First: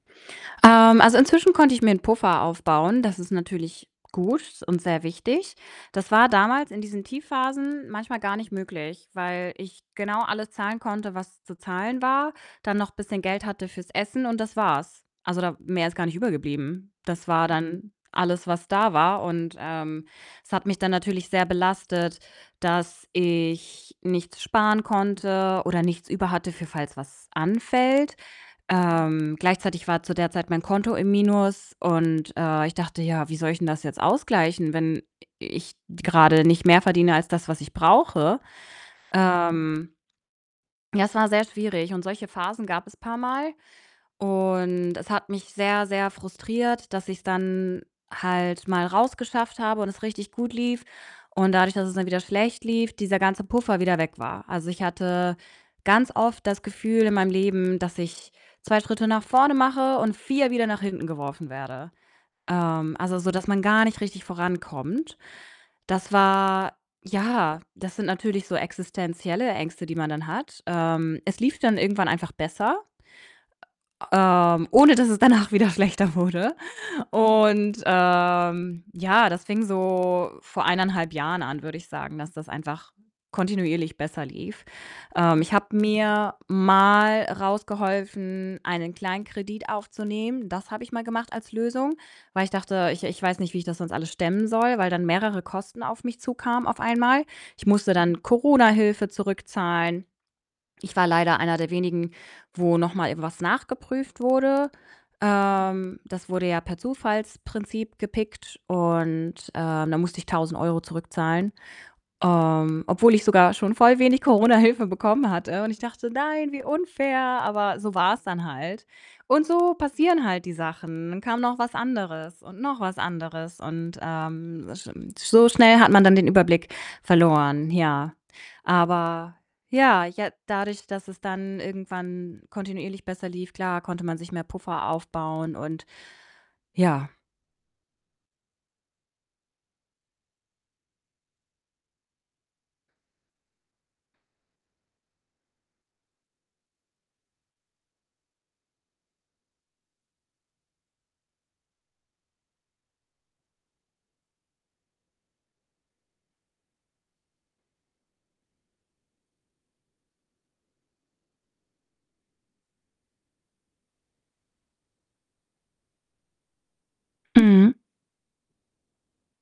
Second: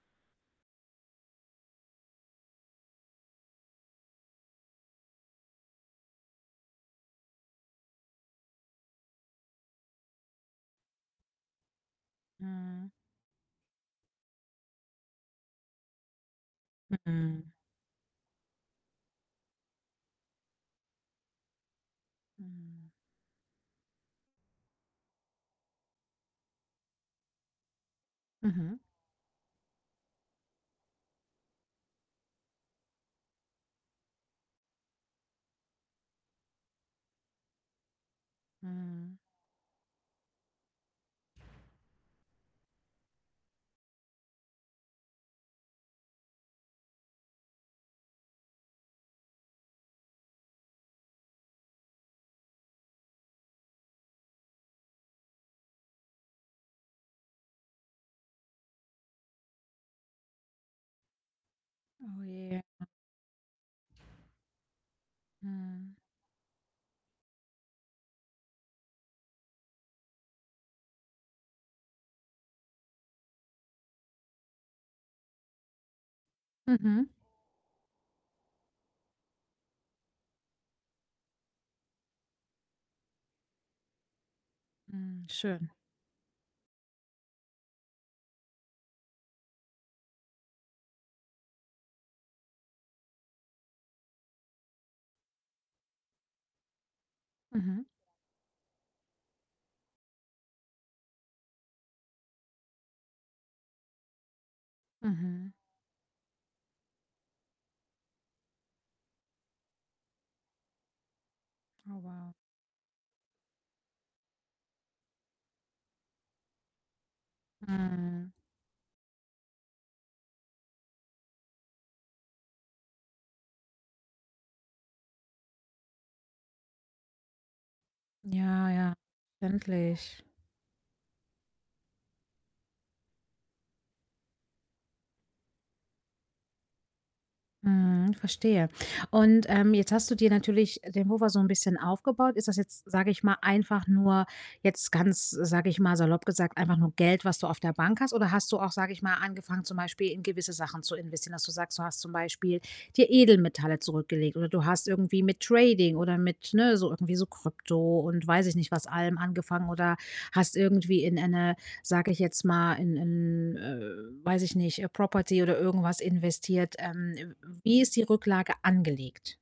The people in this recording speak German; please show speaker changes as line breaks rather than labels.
Ähm, also, inzwischen konnte ich mir 'n Puffer aufbauen. Das ist natürlich gut und sehr wichtig. Das war damals in diesen Tiefphasen manchmal gar nicht möglich, weil ich genau alles zahlen konnte, was zu zahlen war, dann
Mhm.
noch bisschen Geld hatte fürs Essen, und das war's. Also, da mehr ist gar nicht übrig geblieben. Das war
Mhm.
dann alles, was da war, und, ähm, es hat mich dann natürlich sehr belastet,
Mhm.
dass ich nichts sparen konnte oder nichts über hatte für falls was anfällt.
Mhm.
Ähm, gleichzeitig war zu der Zeit mein Konto im Minus und, äh, ich dachte: „Ja, wie soll ich denn das jetzt ausgleichen, wenn i ich grade nicht mehr verdiene als das, was ich brauche?“
Mhm.
Ähm ja, es war sehr schwierig und solche Phasen gab es paarmal und es hat mich sehr, sehr frustriert, dass ich's dann halt mal rausgeschafft habe und es richtig gut lief und dadurch, dass es dann wieder schlecht lief, dieser ganze Puffer wieder weg war. Also, ich hatte ganz oft das Gefühl in meinem Leben, dass ich 2 Schritte nach vorne mache und 4 wieder nach hinten geworfen werde.
Oh, je.
Ähm, also sodass man gar nicht richtig vorankommt.
Mhm.
Das war ja, das sind natürlich so existenzielle Ängste, die man dann hat. Ähm, es lief dann irgendwann einfach besser ähm, ohne dass es danach wieder schlechter wurde.
Mhm.
Und, ähm, ja, das fing so vor 1 1/2 Jahren an, würde ich sagen, dass das einfach kontinuierlich besser lief.
Hm,
Ähm, ich
schön.
habe mir mal rausgeholfen, einen Kleinkredit aufzunehmen. Das habe ich mal gemacht als Lösung, weil ich dachte: „Ich ich weiß nicht, wie ich das sonst alles stemmen soll“, weil dann mehrere Kosten auf mich zukamen auf einmal. Ich
Mhm.
musste dann Corona-Hilfe zurückzahlen. Ich war leider einer der wenigen, wo noch mal irgendwas nachgeprüft wurde.
Mhm.
Ähm, das wurde ja per Zufallsprinzip gepickt und, äh, dann musste ich 1.000 € zurückzahlen,
Oh, wow.
ähm, obwohl ich sogar schon voll wenig Corona-Hilfe bekommen hatte, und ich dachte: „Nein, wie unfair!“ Aber so war's
Mhm.
dann halt und so passieren halt die Sachen. Dann kam noch was anderes und noch was anderes und, ähm, sch so schnell hat man dann den Überblick verloren, ja.
Ja, ja,
Aber ja,
verständlich.
ja, dadurch, dass es dann irgendwann kontinuierlich besser lief, klar, konnte man sich mehr Puffer aufbauen und ja.
Mhm, verstehe und, ähm, jetzt hast du dir natürlich den Puffer so 'n bisschen aufgebaut. Ist das jetzt, sage ich mal einfach nur jetzt ganz, sage ich mal, salopp gesagt, einfach nur Geld, was du auf der Bank hast? Oder hast du auch, sage ich mal, angefangen, zum Beispiel in gewisse Sachen zu investieren, dass du sagst, du hast zum Beispiel dir Edelmetalle zurückgelegt oder du hast irgendwie mit Trading oder mit, ne, so irgendwie so Krypto und weiß ich nicht, allem angefangen oder hast irgendwie in eine sage ich jetzt mal, in in, äh, weiß ich nicht, Property oder irgendwas investiert. Ähm, w
Mhm.
wie ist die Rücklage angelegt?